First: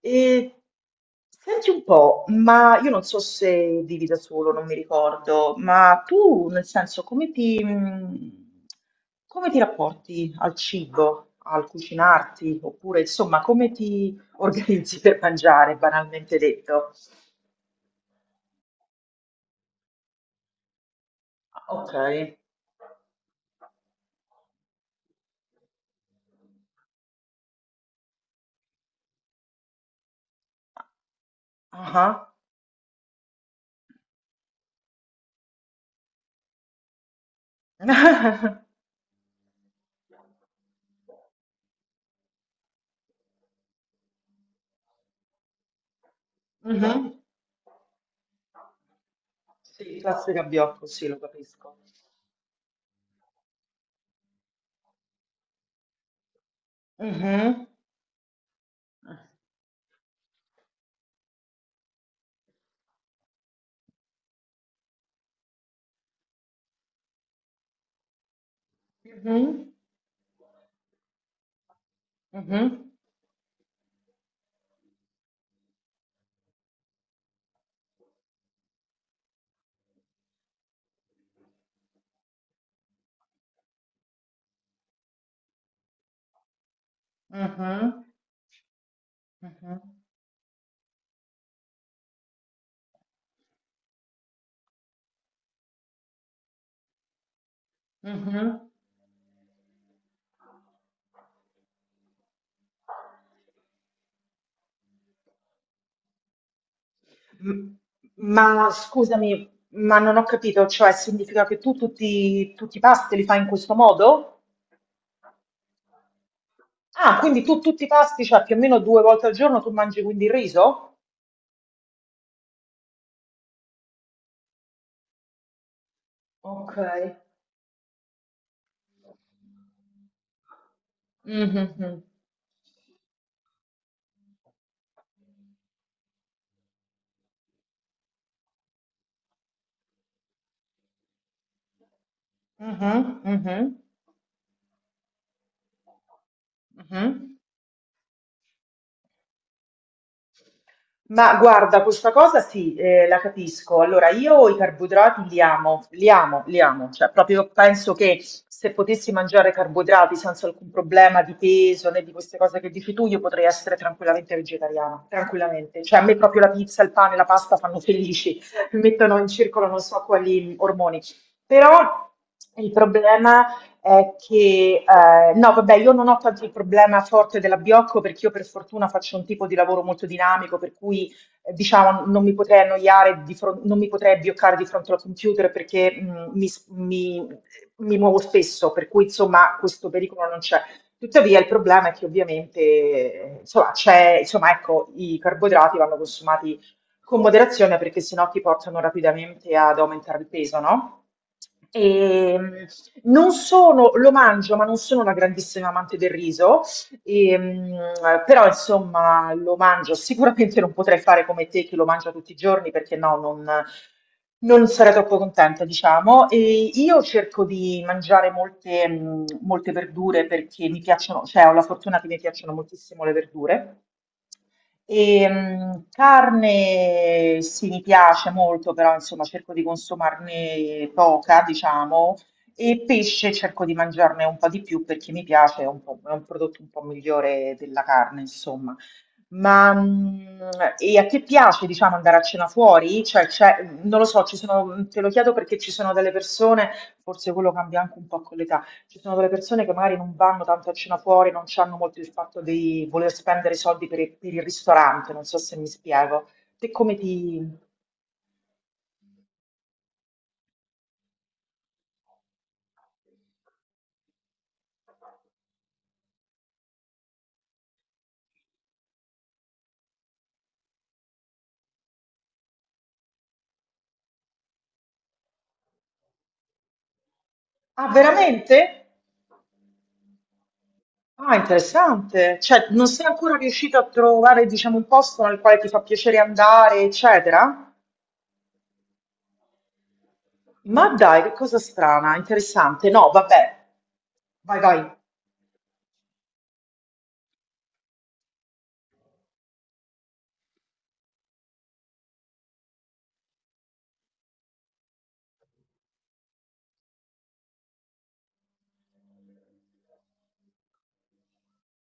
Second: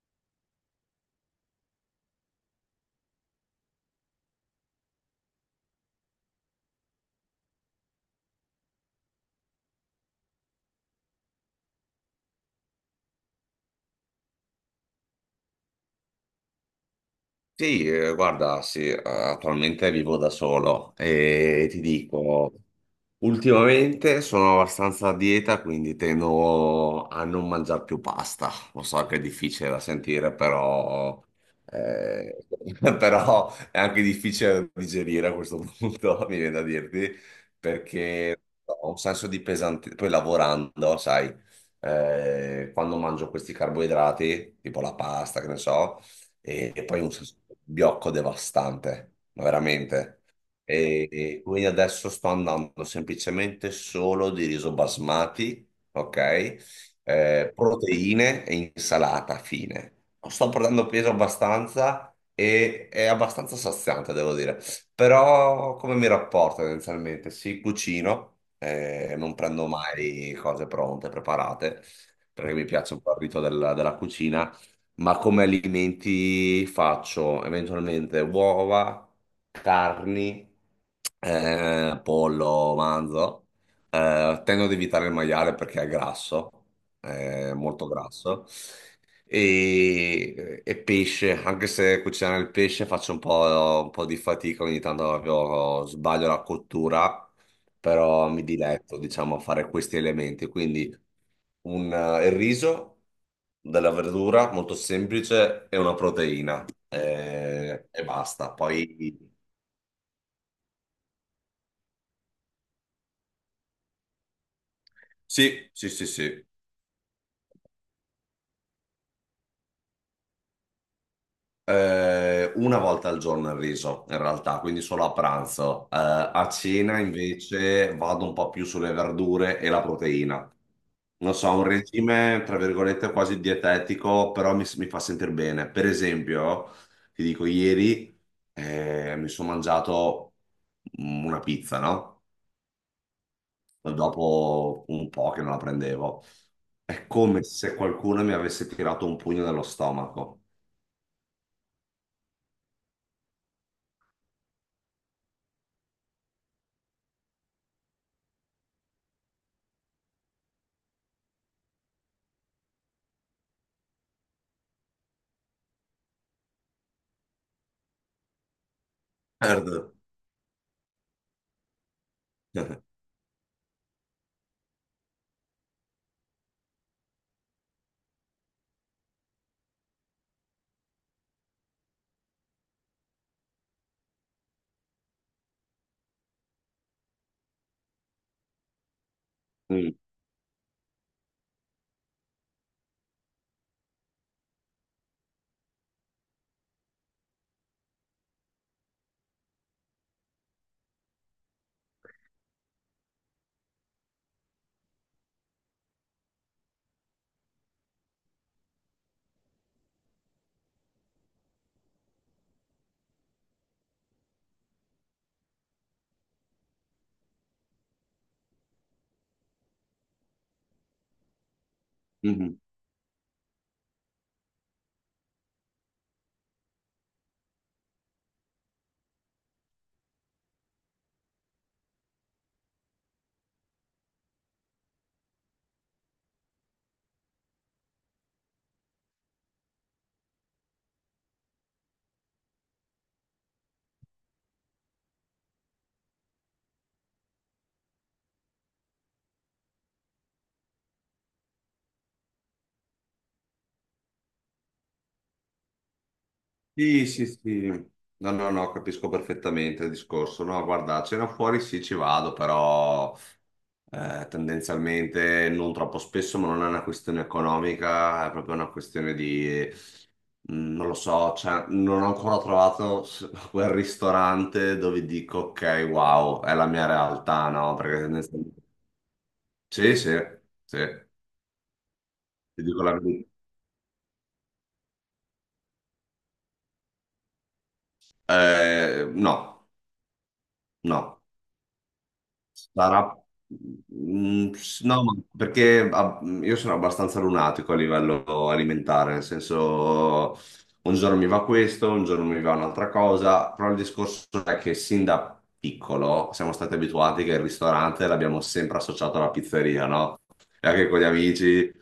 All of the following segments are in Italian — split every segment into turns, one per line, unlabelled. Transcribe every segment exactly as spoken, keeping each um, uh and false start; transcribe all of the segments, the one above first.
E senti un po', ma io non so se vivi da solo, non mi ricordo, ma tu nel senso come ti, mh, come ti rapporti al cibo, al cucinarti, oppure insomma come ti organizzi per mangiare, banalmente detto?
Sì, eh, guarda, sì, eh, attualmente vivo da solo e ti
Ok.
dico. Ultimamente sono abbastanza a dieta, quindi tendo a non mangiare più pasta. Lo so che è difficile da sentire, però,
Ah.
eh, però è anche difficile da digerire a questo punto, mi viene da dirti, perché ho un senso di pesantezza. Poi lavorando, sai, eh, quando mangio questi carboidrati, tipo la pasta, che ne so, e, e poi un
Mhm.
senso di blocco devastante, ma
Sì,
veramente.
classe gabbiotto, sì,
E,
lo
e quindi
capisco.
adesso sto andando semplicemente solo di riso basmati, ok? Eh,
Mhm.
proteine e insalata, fine. Sto portando peso abbastanza e è abbastanza saziante, devo dire. Però come mi rapporto tendenzialmente? Sì, cucino, eh, non prendo
Mhm.
mai cose pronte, preparate, perché mi
Mhm.
piace un po' il rito della, della cucina ma come alimenti faccio? Eventualmente uova, carni, eh, pollo, manzo. Eh, tendo ad evitare il maiale perché è grasso, è molto
Mhm.
grasso.
Mhm.
E, e pesce, anche se cucinare il pesce faccio un po', un po' di fatica, ogni tanto proprio sbaglio la cottura, però mi
Mhm.
diletto, diciamo, a fare questi elementi. Quindi un, eh, il riso, della verdura molto semplice e una proteina
M-
eh, e basta.
Ma
Poi
scusami, ma non ho capito, cioè significa che tu tutti, tutti i pasti li fai in questo modo?
sì, sì, sì, sì.
Ah, quindi tu tutti i pasti, cioè più o meno due volte al giorno tu mangi quindi il riso?
Eh, una volta al giorno il riso, in realtà, quindi solo a pranzo. Eh, a
Ok.
cena invece vado un po' più sulle verdure e la proteina. Non so,
Mhm,
un
mhm.
regime, tra virgolette, quasi dietetico, però mi, mi fa sentire bene. Per esempio, ti dico, ieri eh, mi sono mangiato mm, una pizza, no?
Mhm, mhm,
Dopo un po' che non la prendevo. È
mhm.
come se qualcuno mi avesse tirato un pugno nello stomaco.
Ma guarda, questa cosa sì, eh, la capisco. Allora, io i carboidrati li amo, li amo, li amo. Cioè, proprio penso che se potessi mangiare carboidrati senza alcun problema di peso né di queste cose che dici tu, io potrei essere tranquillamente vegetariana, tranquillamente. Cioè, a me proprio la pizza, il pane, la pasta fanno felici, mi mettono in circolo
Certo.
non so quali ormoni. Però il problema è che, eh, no, vabbè, io non ho tanto il problema forte dell'abbiocco perché io per fortuna faccio un tipo di lavoro molto dinamico, per cui eh, diciamo non mi potrei annoiare, di fron- non mi potrei abbioccare di fronte al computer perché mh, mi, s- mi- mi muovo spesso, per cui insomma questo
Mm,
pericolo non c'è. Tuttavia il problema è che ovviamente eh, insomma, c'è, insomma, ecco, i carboidrati vanno consumati con moderazione perché sennò ti portano rapidamente ad aumentare il peso, no? E, mh, non sono, lo mangio, ma non sono una grandissima amante del riso, e, mh, però insomma lo mangio. Sicuramente non potrei fare come te che lo mangia tutti i giorni perché no, non, non sarei troppo contenta, diciamo. E io cerco di mangiare molte, mh, molte verdure perché mi piacciono, cioè ho la fortuna che mi piacciono
mhm.
moltissimo le verdure. E, mh, carne sì, mi piace molto, però insomma cerco di consumarne poca, diciamo, e pesce cerco di mangiarne un po' di più perché mi piace, è un po'- è un prodotto un po' migliore della carne, insomma. Ma mh, e a te piace, diciamo, andare a cena fuori? Cioè, c'è- non lo so, ci sono, te lo chiedo perché ci sono delle persone, forse quello cambia anche un po' con l'età. Ci sono delle persone che magari non vanno tanto a cena fuori, non hanno molto il fatto di voler spendere i soldi per il, per il ristorante, non so se mi spiego. Te come
Sì, sì,
ti...
sì. No, no, no, capisco perfettamente il discorso. No, guarda, a cena fuori sì, ci vado, però eh, tendenzialmente non troppo spesso, ma non è una questione economica, è proprio una questione di, mm, non lo so, cioè, non ho ancora trovato s- quel ristorante dove dico, ok, wow, è la mia realtà, no?
Ah,
Perché tendenzialmente.
veramente?
Sì, sì, sì,
Ah, interessante.
ti
Cioè,
dico
non
la
sei
verità.
ancora riuscito a trovare, diciamo, un posto nel quale ti fa piacere andare, eccetera?
Eh, no,
Ma
no.
dai, che cosa strana, interessante. No,
Sarà.
vabbè.
Mm,
Vai,
s-
vai.
No, ma perché ah, io sono abbastanza lunatico a livello alimentare, nel senso un giorno mi va questo, un giorno mi va un'altra cosa, però il discorso è che sin da piccolo siamo stati abituati che il ristorante l'abbiamo sempre associato alla pizzeria, no? E anche con gli amici.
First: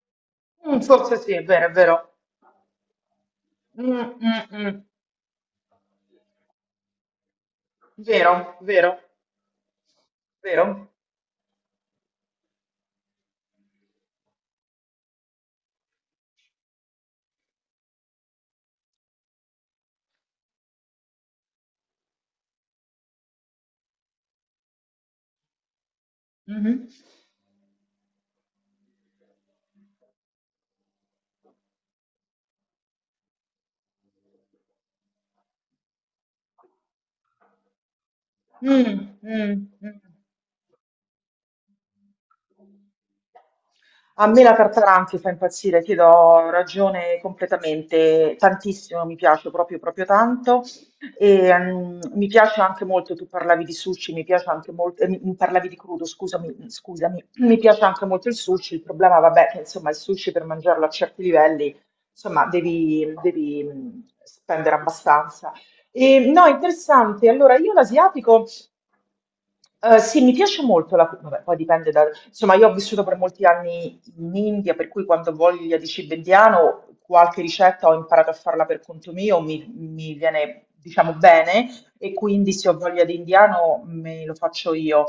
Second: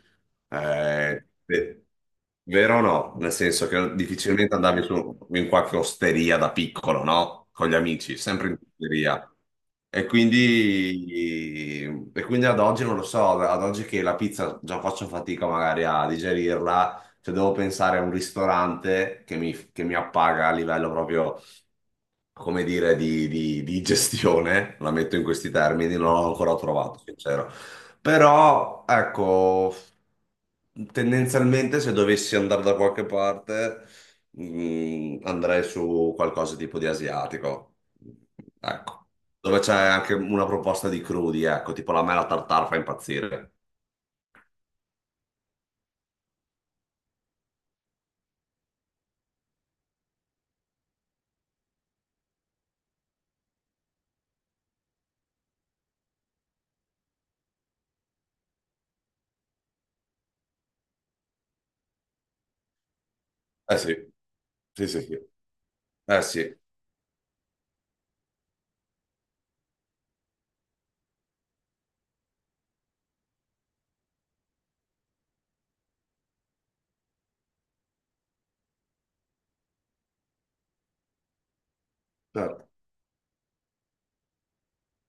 Mm, forse
eh,
sì, è vero, è
eh,
vero.
vero o no? Nel senso
Mm,
che
mm,
difficilmente andavi
mm.
su in qualche osteria da piccolo, no? Con gli amici,
Vero,
sempre in
vero,
osteria. E
vero.
quindi, e quindi ad oggi non lo so, ad oggi che la pizza già faccio fatica magari a digerirla, cioè devo pensare a un ristorante che mi, che mi appaga a livello proprio come dire, di, di- di gestione, la metto in questi termini, non l'ho ancora
Mhm.
trovato, sincero. Però, ecco, tendenzialmente se dovessi andare da qualche parte, mh, andrei su qualcosa tipo di asiatico. Ecco,
Mh, mh,
dove c'è
mh.
anche una proposta di crudi, ecco, tipo la mela tartare fa impazzire.
A me la Tartaranchi fa impazzire, ti do ragione completamente, tantissimo mi piace, proprio, proprio tanto. E, mm, mi piace anche molto, tu parlavi di sushi, mi piace anche molto, eh, mi- mi parlavi di crudo, scusami, scusami, mi piace anche molto il sushi, il problema, vabbè, che insomma il sushi per mangiarlo a certi livelli, insomma, devi, devi
Eh
mm,
sì,
spendere
sì, sì, sì.
abbastanza.
Eh
E, no,
sì.
interessante, allora io l'asiatico... Eh, sì, mi piace molto la, vabbè, poi dipende da, insomma, io ho vissuto per molti anni in India, per cui quando ho voglia di cibo indiano, qualche ricetta ho imparato a farla per conto mio, mi, mi viene, diciamo, bene, e quindi
Eh.
se ho voglia di indiano me lo faccio io.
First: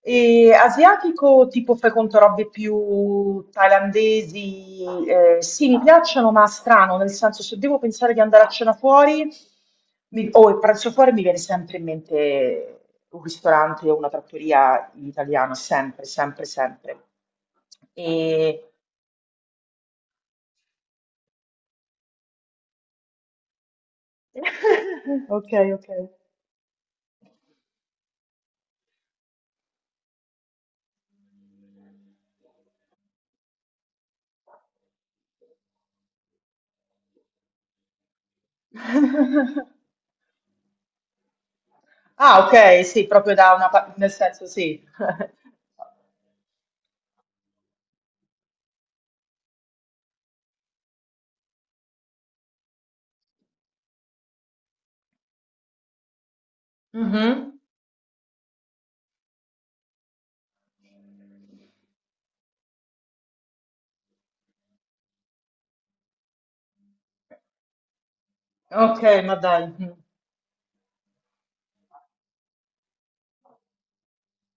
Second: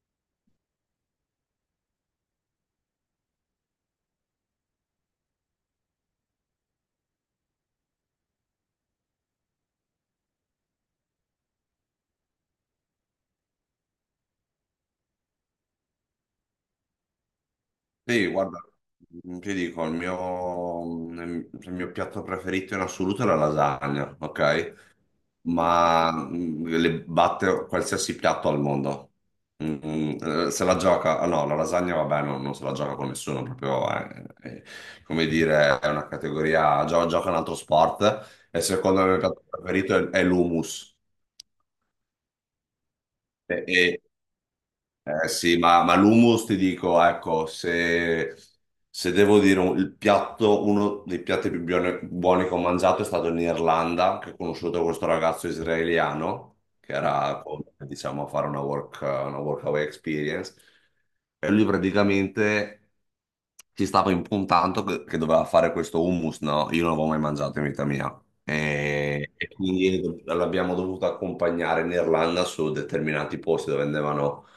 E asiatico, tipo fai conto robe più thailandesi, eh, sì, mi piacciono, ma strano, nel senso se devo pensare di andare a cena fuori mi- o il pranzo fuori mi viene sempre in mente un ristorante o una trattoria italiana, sempre, sempre, sempre.
Sì, guarda,
E...
mm, ti dico, il mio, il mio piatto preferito in assoluto è la lasagna, ok?
Ok, ok.
Ma mm, le batte qualsiasi piatto al mondo. Mm, eh, se la gioca, ah, no, la lasagna vabbè, non, non se la gioca con nessuno, proprio è, è- come dire, è una categoria, gio- gioca un altro sport e secondo me il mio piatto preferito è, è l'hummus.
Ah, ok, sì, proprio da una parte,
E,
nel senso sì.
eh sì, ma, ma l'hummus ti dico, ecco, se, se devo dire un- il piatto, uno dei piatti più buone- buoni che ho mangiato è stato in Irlanda, che ho conosciuto questo ragazzo israeliano, che era,
Mhm.
con- diciamo, a fare una work, una workaway experience, e lui praticamente ci stava impuntando che, che doveva fare questo hummus, no? Io non l'avevo mai mangiato in vita mia.
Ok,
E,
ma
e
dai. Mhm.
quindi l'abbiamo dovuto accompagnare in Irlanda su determinati posti dove andavano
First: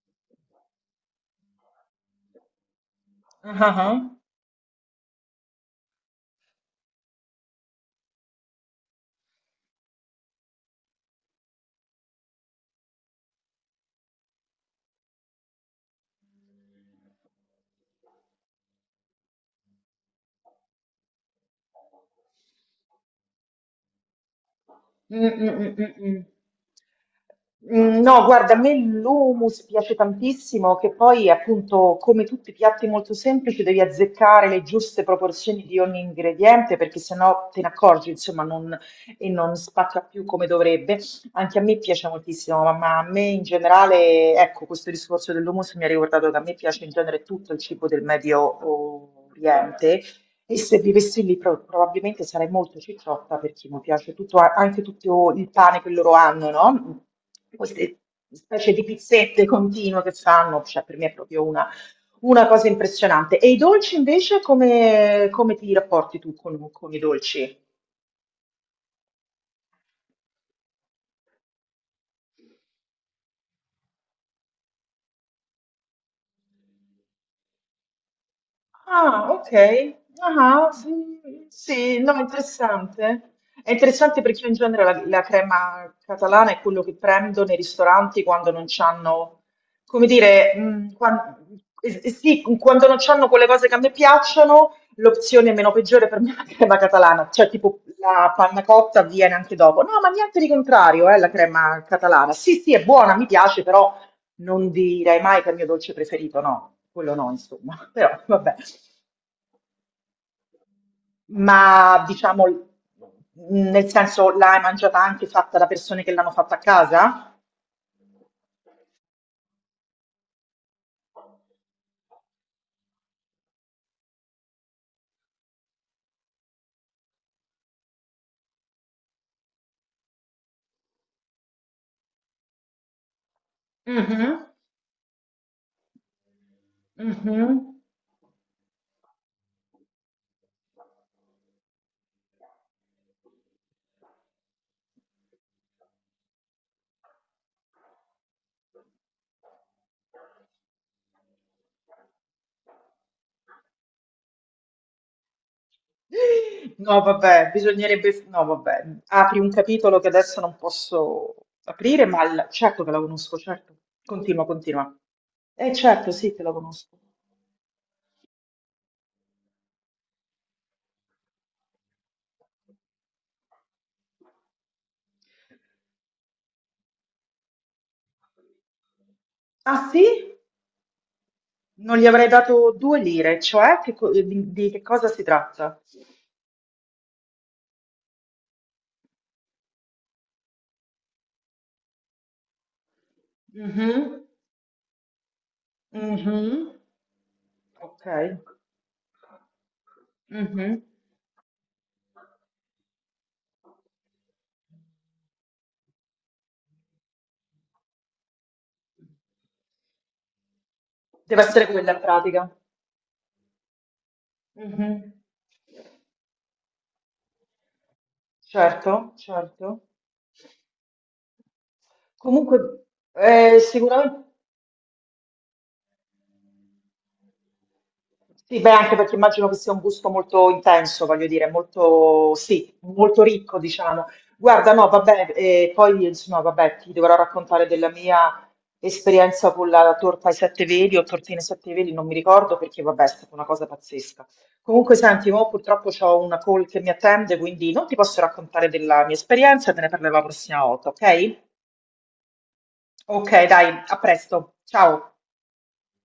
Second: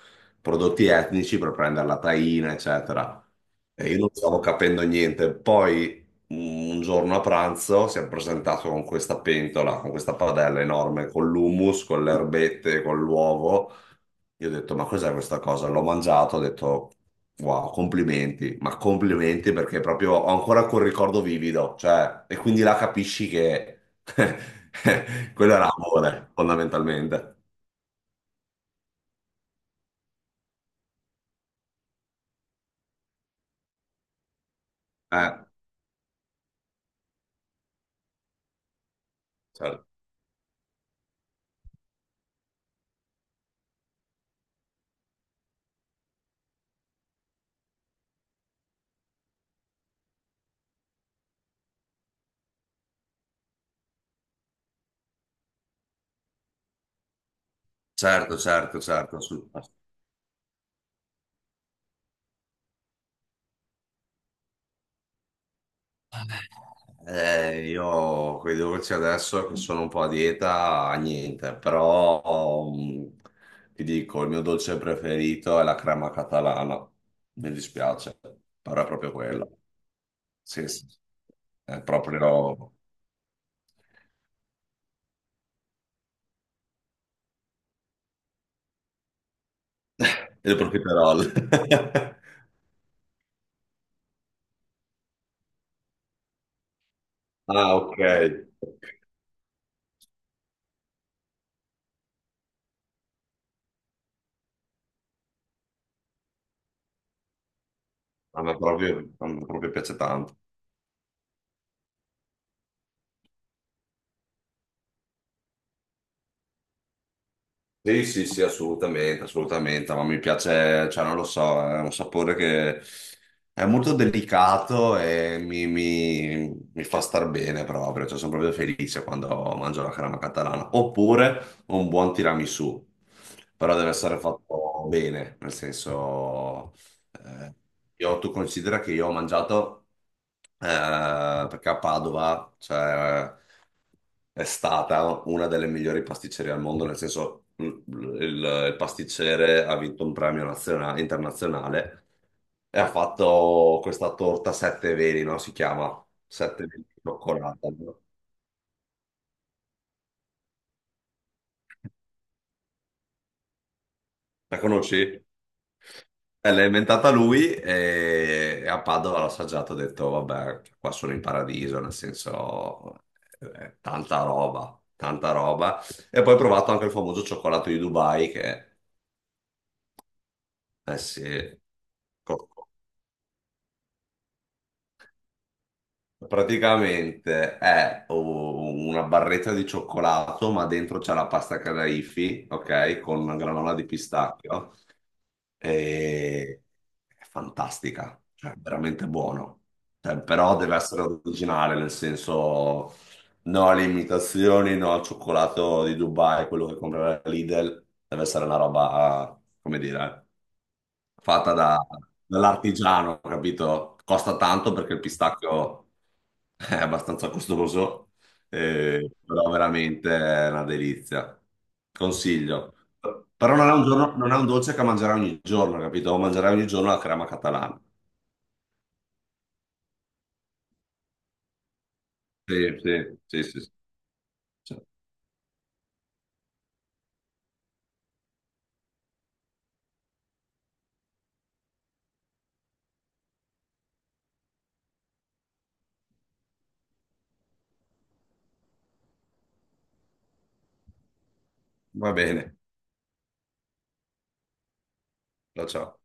prodotti etnici per prendere la taina, eccetera.
Ah, ah,
E io non
ah.
stavo capendo niente. Poi mm, un giorno a pranzo si è presentato con questa pentola, con questa padella enorme, con l'hummus, con le erbette, con l'uovo. Io ho detto, ma cos'è questa cosa? L'ho mangiato, ho detto, wow, complimenti, ma complimenti perché proprio ho ancora quel ricordo vivido, cioè, e quindi là capisci che
Mm,
quello
mm,
era
mm, mm, mm.
amore, fondamentalmente.
Mm, no, guarda, a me l'hummus piace tantissimo, che poi appunto come tutti i piatti molto semplici devi azzeccare le giuste
Eh,
proporzioni di ogni ingrediente perché sennò te ne accorgi, insomma, non, e non
certo.
spacca più come dovrebbe. Anche a me piace moltissimo, ma, ma a me in generale, ecco, questo discorso dell'hummus mi ha ricordato che a me piace in genere tutto il cibo del Medio Oriente e se vivessi lì pro- probabilmente sarei molto cicciotta perché mi piace tutto, a- anche tutto il pane che loro hanno, no? Queste
Certo,
specie
certo,
di
certo.
pizzette
assu-
continue che fanno, cioè per me è proprio una, una cosa impressionante. E i dolci invece come, come ti rapporti tu con, con i dolci?
Eh, io quei devo dirti adesso che sono un po' a dieta, niente, però mm, ti dico, il mio dolce preferito è la crema catalana. Mi dispiace, però è proprio
Ah,
quello.
ok.
Sì,
Ah,
sì, sì.
sì,
È
sì, no,
proprio
interessante. È interessante perché io in genere la, la crema catalana è quello che prendo nei ristoranti quando non c'hanno, come dire,
il
mh,
profiterol.
quan- eh, eh, sì, quando non c'hanno quelle cose che a me piacciono, l'opzione meno peggiore per me è la crema catalana, cioè
Ah,
tipo
ok.
la panna cotta avviene anche dopo. No, ma niente di contrario, eh, la crema catalana. Sì, sì, è buona, mi piace, però non direi mai che è il mio dolce preferito, no, quello no, insomma, però
A
vabbè.
me proprio, a me proprio piace tanto.
Ma diciamo, mh, nel senso, l'hai mangiata anche fatta da persone che l'hanno fatta a casa?
Sì, sì, sì, assolutamente, assolutamente, ma mi piace, cioè non lo so, è un sapore che è molto delicato e mi, mi- mi fa star bene proprio, cioè sono proprio felice quando mangio la crema catalana, oppure un buon tiramisù, però deve essere
Mhm,
fatto bene, nel senso eh,
mhm.
io, tu considera che io ho mangiato, eh, perché a Padova, cioè, è stata una delle migliori pasticcerie al mondo, nel senso, l- l- il, il pasticcere ha vinto un premio nazionale, internazionale e ha fatto questa torta sette veli, no? Si chiama sette veli di
No, vabbè,
cioccolata. No?
bisognerebbe... No, vabbè, apri un capitolo che adesso non posso aprire, ma il- certo che la conosco, certo. Continua,
La
continua.
conosci?
Eh, certo, sì, che la
Eh, l'ha
conosco.
inventata lui e a Padova l'ho assaggiato, ho detto, vabbè, qua sono in paradiso, nel senso, eh, tanta roba, tanta roba. E poi ho provato anche il famoso cioccolato di Dubai, che,
Ah, sì?
eh sì.
Non gli avrei dato due lire, cioè che co- di, di che cosa si tratta?
Praticamente è u- una barretta di cioccolato, ma dentro c'è la pasta Kadaifi, ok? Con una granola di
Mhm.
pistacchio. E...
Mhm.
È
Ok.
fantastica, cioè veramente buono. Cioè, però deve
Mhm.
essere originale, nel senso no alle imitazioni, no al cioccolato di Dubai, quello che compra la Lidl. Deve essere una roba, come dire
Deve
fatta
essere
da-
quella in pratica.
dall'artigiano, capito? Costa tanto perché il
Mhm.
pistacchio è abbastanza costoso, eh,
Certo,
però
certo.
veramente è una delizia.
Comunque,
Consiglio. Però
eh,
non è un giorno-
sicuramente.
non è un dolce che mangerai ogni giorno, capito? Mangerai ogni giorno la crema catalana.
Sì, beh, anche perché immagino che sia un gusto molto intenso, voglio dire, molto, sì,
Sì, sì,
molto
sì,
ricco,
sì. Sì.
diciamo. Guarda,
Cioè,
no, vabbè, eh, poi insomma, vabbè, ti dovrò raccontare della mia esperienza con la torta ai sette veli o tortine ai sette veli, non mi ricordo perché, vabbè, è stata una cosa pazzesca. Comunque, senti, mo purtroppo ho una call che mi attende, quindi non ti posso raccontare della mia esperienza, te ne parlerò la prossima volta, ok?
va bene.
Ok, dai, a presto, ciao.
Ciao, ciao.